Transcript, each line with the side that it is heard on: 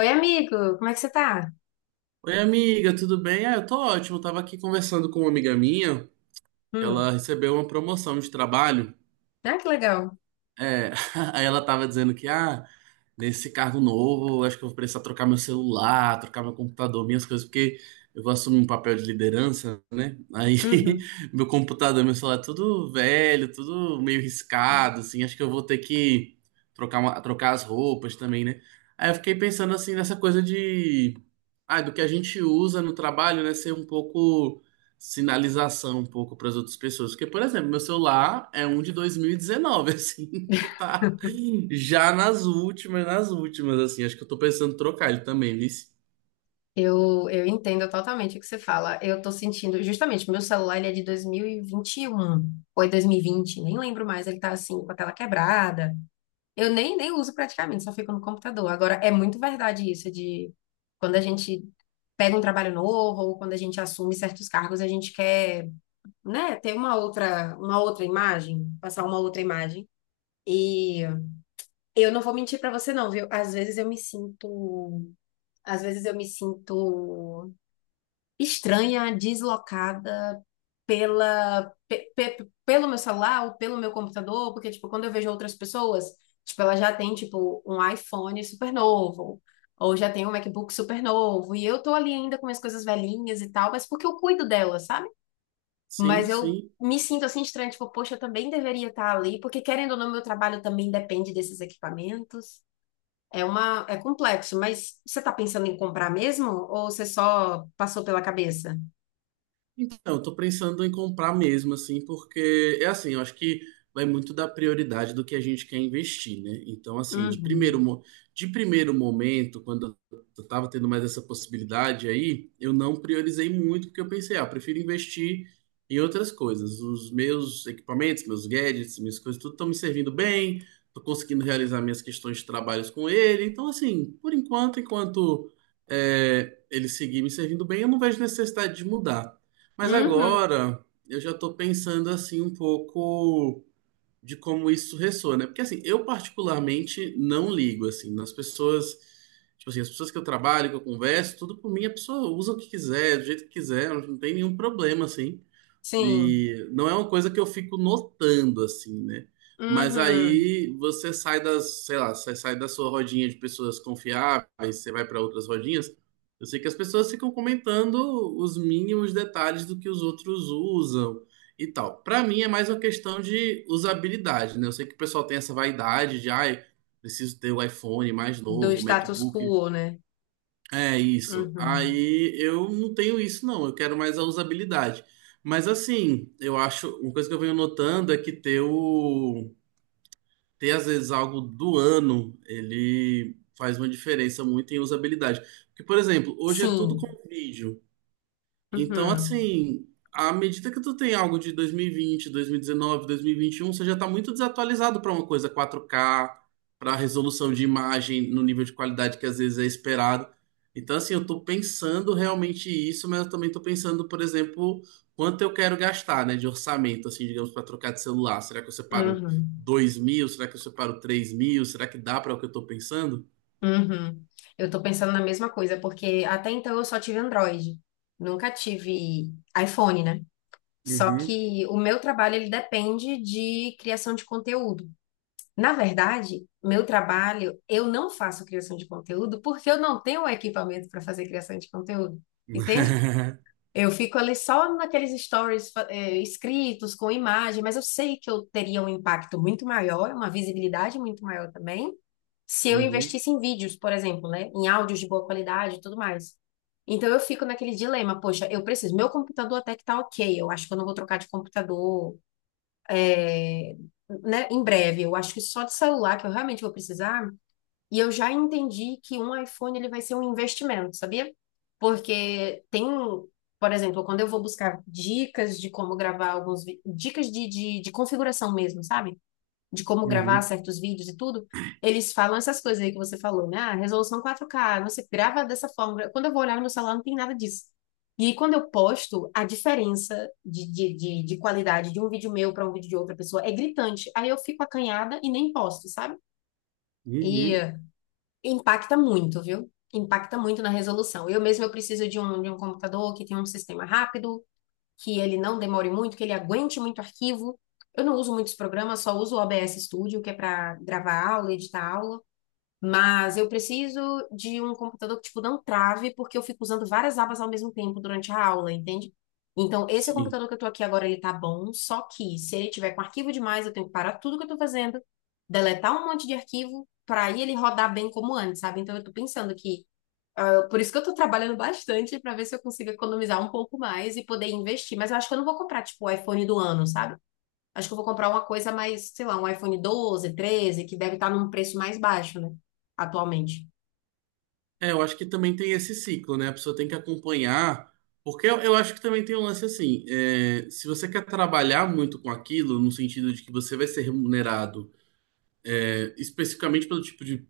left: Oi, amigo, como é que você tá?
right: Oi, amiga, tudo bem? Ah, eu tô ótimo. Eu tava aqui conversando com uma amiga minha. Ela
left: Hum.
right: recebeu uma promoção de trabalho.
left: Ah, que legal.
right: É, aí ela tava dizendo que, nesse cargo novo, acho que eu vou precisar trocar meu celular, trocar meu computador, minhas coisas, porque eu vou assumir um papel de liderança, né? Aí
left: Uhum.
right: meu computador, meu celular, é tudo velho, tudo meio riscado, assim. Acho que eu vou ter que trocar, trocar as roupas também, né? Aí eu fiquei pensando, assim, nessa coisa de. Ah, do que a gente usa no trabalho, né, ser um pouco sinalização um pouco para as outras pessoas. Porque, por exemplo, meu celular é um de 2019, assim, que tá já nas últimas, assim. Acho que eu tô pensando em trocar ele também, viu?
left: Eu entendo totalmente o que você fala. Eu tô sentindo, justamente, meu celular ele é de 2021 ou é 2020, nem lembro mais, ele tá assim, com a tela quebrada. Eu nem uso praticamente, só fico no computador. Agora, é muito verdade isso de quando a gente pega um trabalho novo ou quando a gente assume certos cargos, a gente quer, né, ter uma outra imagem, passar uma outra imagem. e Eu não vou mentir pra você não, viu? Às vezes eu me sinto estranha, deslocada pelo meu celular ou pelo meu computador, porque tipo, quando eu vejo outras pessoas, tipo, ela já tem tipo um iPhone super novo, ou já tem um MacBook super novo, e eu tô ali ainda com minhas coisas velhinhas e tal, mas porque eu cuido delas, sabe?
right: Sim,
left: Mas eu
right: sim.
left: me sinto assim estranha, tipo, poxa, eu também deveria estar ali, porque querendo ou não, meu trabalho também depende desses equipamentos. É complexo, mas você está pensando em comprar mesmo ou você só passou pela cabeça?
right: Então, eu tô pensando em comprar mesmo, assim, porque é assim, eu acho que vai muito da prioridade do que a gente quer investir, né? Então, assim,
left: Uhum.
right: de primeiro momento, quando eu tava tendo mais essa possibilidade aí, eu não priorizei muito, porque eu pensei, ah, eu prefiro investir em outras coisas. Os meus equipamentos, meus gadgets, minhas coisas, tudo estão me servindo bem, tô conseguindo realizar minhas questões de trabalhos com ele. Então, assim, por enquanto, enquanto ele seguir me servindo bem, eu não vejo necessidade de mudar. Mas
left: Uhum.
right: agora eu já estou pensando assim um pouco de como isso ressoa, né? Porque assim, eu particularmente não ligo assim nas pessoas, tipo assim, as pessoas que eu trabalho, que eu converso, tudo por mim, a pessoa usa o que quiser, do jeito que quiser, não tem nenhum problema assim.
left: Sim.
right: E não é uma coisa que eu fico notando, assim, né? Mas
left: Uhum.
right: aí você sai das, sei lá, você sai da sua rodinha de pessoas confiáveis, você vai para outras rodinhas. Eu sei que as pessoas ficam comentando os mínimos detalhes do que os outros usam e tal. Para mim é mais uma questão de usabilidade, né? Eu sei que o pessoal tem essa vaidade de, ai, preciso ter o iPhone mais
left: Do
right: novo, o
left: status
right: MacBook
left: quo, né?
right: é isso.
left: Uhum.
right: Aí eu não tenho isso, não. Eu quero mais a usabilidade. Mas assim, eu acho, uma coisa que eu venho notando é que ter às vezes algo do ano, ele faz uma diferença muito em usabilidade. Porque, por exemplo, hoje é tudo com
left: Sim.
right: vídeo. Então,
left: Uhum.
right: assim, à medida que tu tem algo de dois mil e vinte e um você já tá muito desatualizado para uma coisa 4K para resolução de imagem no nível de qualidade que às vezes é esperado. Então, assim, eu tô pensando realmente isso, mas eu também tô pensando, por exemplo, quanto eu quero gastar, né, de orçamento, assim, digamos, para trocar de celular. Será que eu separo
left: Uhum.
right: 2.000? Será que eu separo 3.000? Será que dá para o que eu tô pensando?
left: Uhum. Eu tô pensando na mesma coisa, porque até então eu só tive Android. Nunca tive iPhone, né? Só
right: Uhum.
left: que o meu trabalho ele depende de criação de conteúdo. Na verdade, meu trabalho, eu não faço criação de conteúdo porque eu não tenho o equipamento para fazer criação de conteúdo, entende? Eu fico ali só naqueles stories, escritos, com imagem, mas eu sei que eu teria um impacto muito maior, uma visibilidade muito maior também, se eu
right: Uhum.
left: investisse em vídeos, por exemplo, né? Em áudios de boa qualidade e tudo mais. Então eu fico naquele dilema, poxa, eu preciso, meu computador até que tá ok, eu acho que eu não vou trocar de computador, é, né, em breve. Eu acho que só de celular que eu realmente vou precisar. E eu já entendi que um iPhone ele vai ser um investimento, sabia? Porque tem, por exemplo, quando eu vou buscar dicas de como gravar alguns, dicas de configuração mesmo, sabe? De como gravar
right: Uhum.
left: certos vídeos e tudo, eles falam essas coisas aí que você falou, né? Ah, resolução 4K, você grava dessa forma. Quando eu vou olhar no meu celular, não tem nada disso. E aí, quando eu posto, a diferença de qualidade de um vídeo meu para um vídeo de outra pessoa é gritante. Aí eu fico acanhada e nem posto, sabe? E
right: Uhum.
left: eh, Impacta muito, viu? Impacta muito na resolução. Eu mesmo eu preciso de um computador que tem um sistema rápido, que ele não demore muito, que ele aguente muito arquivo. Eu não uso muitos programas, só uso o OBS Studio, que é para gravar aula, editar aula. Mas eu preciso de um computador que, tipo, não trave, porque eu fico usando várias abas ao mesmo tempo durante a aula, entende? Então, esse
right: Sim.
left: computador que eu tô aqui agora, ele tá bom, só que se ele tiver com arquivo demais, eu tenho que parar tudo que eu tô fazendo, deletar um monte de arquivo, para aí ele rodar bem como antes, sabe? Então, eu tô pensando que por isso que eu tô trabalhando bastante pra ver se eu consigo economizar um pouco mais e poder investir. Mas eu acho que eu não vou comprar, tipo, o iPhone do ano, sabe? Acho que eu vou comprar uma coisa mais, sei lá, um iPhone 12 13 que deve estar num preço mais baixo, né? Atualmente.
right: É, eu acho que também tem esse ciclo, né? A pessoa tem que acompanhar, porque eu acho que também tem um lance assim, é, se você quer trabalhar muito com aquilo, no sentido de que você vai ser remunerado, é, especificamente pelo tipo de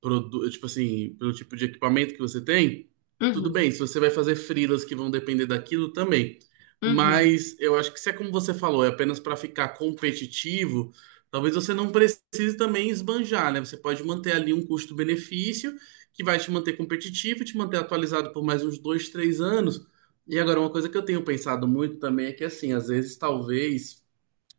right: produ- tipo assim, pelo tipo de equipamento que você tem, tudo
left: Uhum,
right: bem. Se você vai fazer freelas que vão depender daquilo também.
left: uhum,
right: Mas eu acho que se é como você falou, é apenas para ficar competitivo, talvez você não precise também esbanjar, né? Você pode manter ali um custo-benefício que vai te manter competitivo, te manter atualizado por mais uns dois, três anos. E agora, uma coisa que eu tenho pensado muito também é que, assim, às vezes, talvez,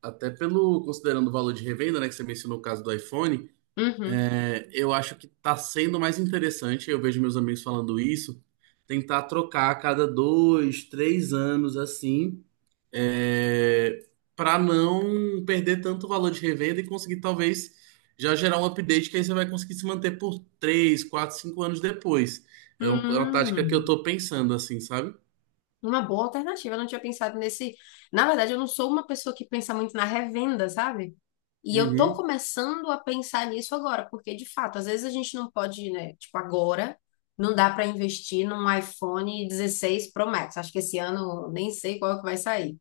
right: até pelo, considerando o valor de revenda, né, que você mencionou o caso do iPhone.
left: uhum.
right: Eu acho que tá sendo mais interessante, eu vejo meus amigos falando isso, tentar trocar a cada dois, três anos assim, é, para não perder tanto valor de revenda e conseguir talvez já gerar um update que aí você vai conseguir se manter por três, quatro, cinco anos depois. É um- é uma tática que eu
left: Hum.
right: tô pensando assim, sabe?
left: Uma boa alternativa. Eu não tinha pensado nesse. Na verdade, eu não sou uma pessoa que pensa muito na revenda, sabe? E eu tô
right: Uhum,
left: começando a pensar nisso agora, porque de fato, às vezes a gente não pode, né? Tipo, agora não dá para investir num iPhone 16 Pro Max. Acho que esse ano nem sei qual que vai sair.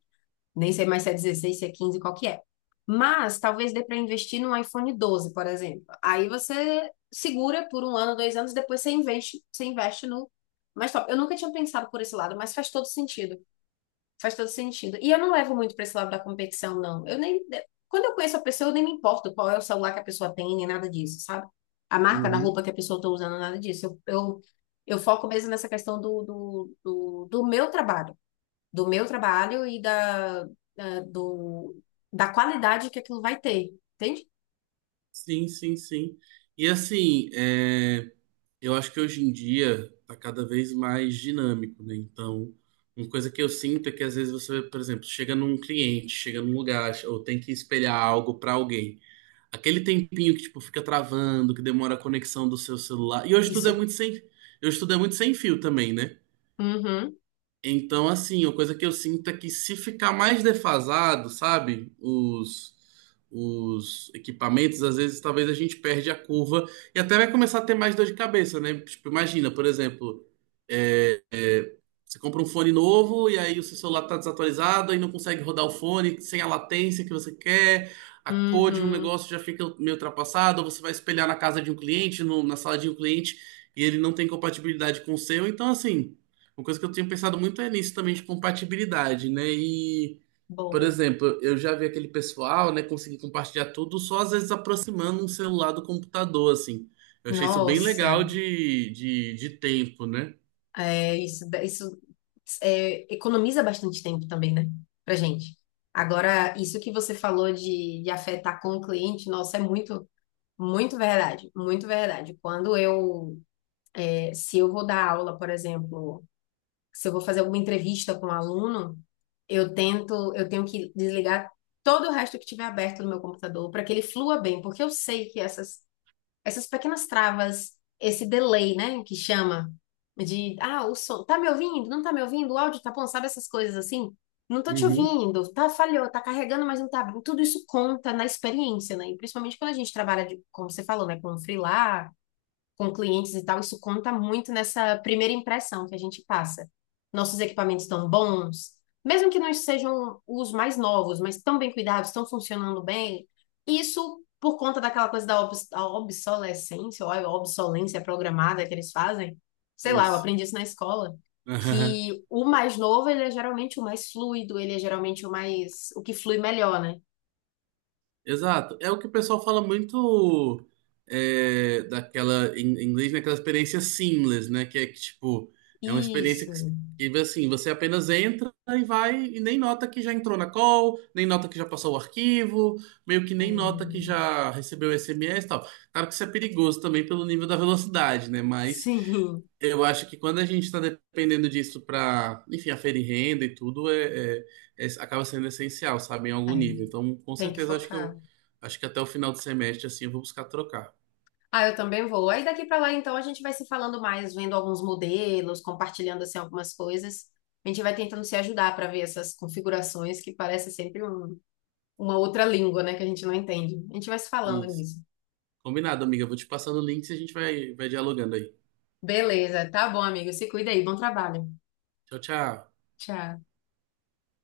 left: Nem sei mais se é 16 se é 15 qual que é. Mas talvez dê para investir num iPhone 12, por exemplo. Aí você segura por um ano, dois anos, depois você investe no mais top. Eu nunca tinha pensado por esse lado, mas faz todo sentido. Faz todo sentido. E eu não levo muito para esse lado da competição, não. Eu nem. Quando eu conheço a pessoa, eu nem me importo qual é o celular que a pessoa tem, nem nada disso, sabe? A marca da
right: uhum.
left: roupa que a pessoa está usando, nada disso. Eu foco mesmo nessa questão do meu trabalho do meu trabalho e da, do, da qualidade que aquilo vai ter, entende?
right: Sim, sim, sim. E assim, Eu acho que hoje em dia tá cada vez mais dinâmico, né? Então, uma coisa que eu sinto é que às vezes você, por exemplo, chega num cliente, chega num lugar, ou tem que espelhar algo para alguém. Aquele tempinho que tipo fica travando, que demora a conexão do seu celular. E hoje tudo é
left: Isso.
right: muito sem, hoje tudo é muito sem fio também, né?
left: Uhum,
right: Então, assim, a coisa que eu sinto é que se ficar mais defasado, sabe, os equipamentos, às vezes talvez a gente perde a curva e até vai começar a ter mais dor de cabeça, né? Tipo, imagina, por exemplo, é, é, você compra um fone novo e aí o seu celular tá desatualizado e não consegue rodar o fone sem a latência que você quer, a cor de um
left: uhum,
right: negócio já fica meio ultrapassada, ou você vai espelhar na casa de um cliente, na sala de um cliente e ele não tem compatibilidade com o seu, então assim. Uma coisa que eu tenho pensado muito é nisso também de compatibilidade, né? E, por
left: boa.
right: exemplo, eu já vi aquele pessoal, né, conseguir compartilhar tudo só às vezes aproximando um celular do computador, assim. Eu achei isso bem legal
left: Nossa,
right: de tempo, né?
left: isso, isso economiza bastante tempo também, né? Pra gente. Agora, isso que você falou de afetar com o cliente, nossa, muito verdade, muito verdade. Se eu vou dar aula, por exemplo, se eu vou fazer alguma entrevista com um aluno, eu tenho que desligar todo o resto que tiver aberto no meu computador para que ele flua bem, porque eu sei que essas pequenas travas, esse delay, né, que chama de ah, o som, tá me ouvindo? Não tá me ouvindo? O áudio tá bom, sabe essas coisas assim? Não tô te
right: Uhum.
left: ouvindo, tá falhou, tá carregando, mas não tá. Tudo isso conta na experiência, né? E principalmente quando a gente trabalha de, como você falou, né, com freela, com clientes e tal, isso conta muito nessa primeira impressão que a gente passa. Nossos equipamentos estão bons, mesmo que não sejam os mais novos, mas estão bem cuidados, estão funcionando bem. Isso por conta daquela coisa da a obsolescência, ou a obsolência programada que eles fazem. Sei lá, eu
right: Isso.
left: aprendi isso na escola, que o mais novo, ele é geralmente o mais fluido, ele é geralmente o mais, o que flui melhor, né?
right: Exato. É o que o pessoal fala muito é, daquela, em inglês, naquela experiência seamless, né? Que é que, tipo, é uma experiência
left: Isso.
right: que, assim, você apenas entra e vai e nem nota que já entrou na call, nem nota que já passou o arquivo, meio que
left: É.
right: nem nota que já recebeu SMS e tal. Claro que isso é perigoso também pelo nível da velocidade, né? Mas
left: Sim.
right: eu acho que quando a gente está dependendo disso para, enfim, aferir renda e tudo, acaba sendo essencial, sabe, em
left: É,
right: algum nível. Então, com
left: tem que
right: certeza, acho que
left: focar.
right: eu acho que até o final do semestre, assim, eu vou buscar trocar.
left: Ah, eu também vou. Aí daqui pra lá, então, a gente vai se falando mais, vendo alguns modelos, compartilhando assim algumas coisas. A gente vai tentando se ajudar para ver essas configurações que parece sempre uma outra língua, né, que a gente não entende. A gente vai se falando
right: Isso.
left: nisso.
right: Combinado, amiga. Eu vou te passando o link e a gente vai, vai dialogando aí.
left: Beleza, tá bom, amigo. Se cuida aí. Bom trabalho.
right: Tchau, tchau.
left: Tchau.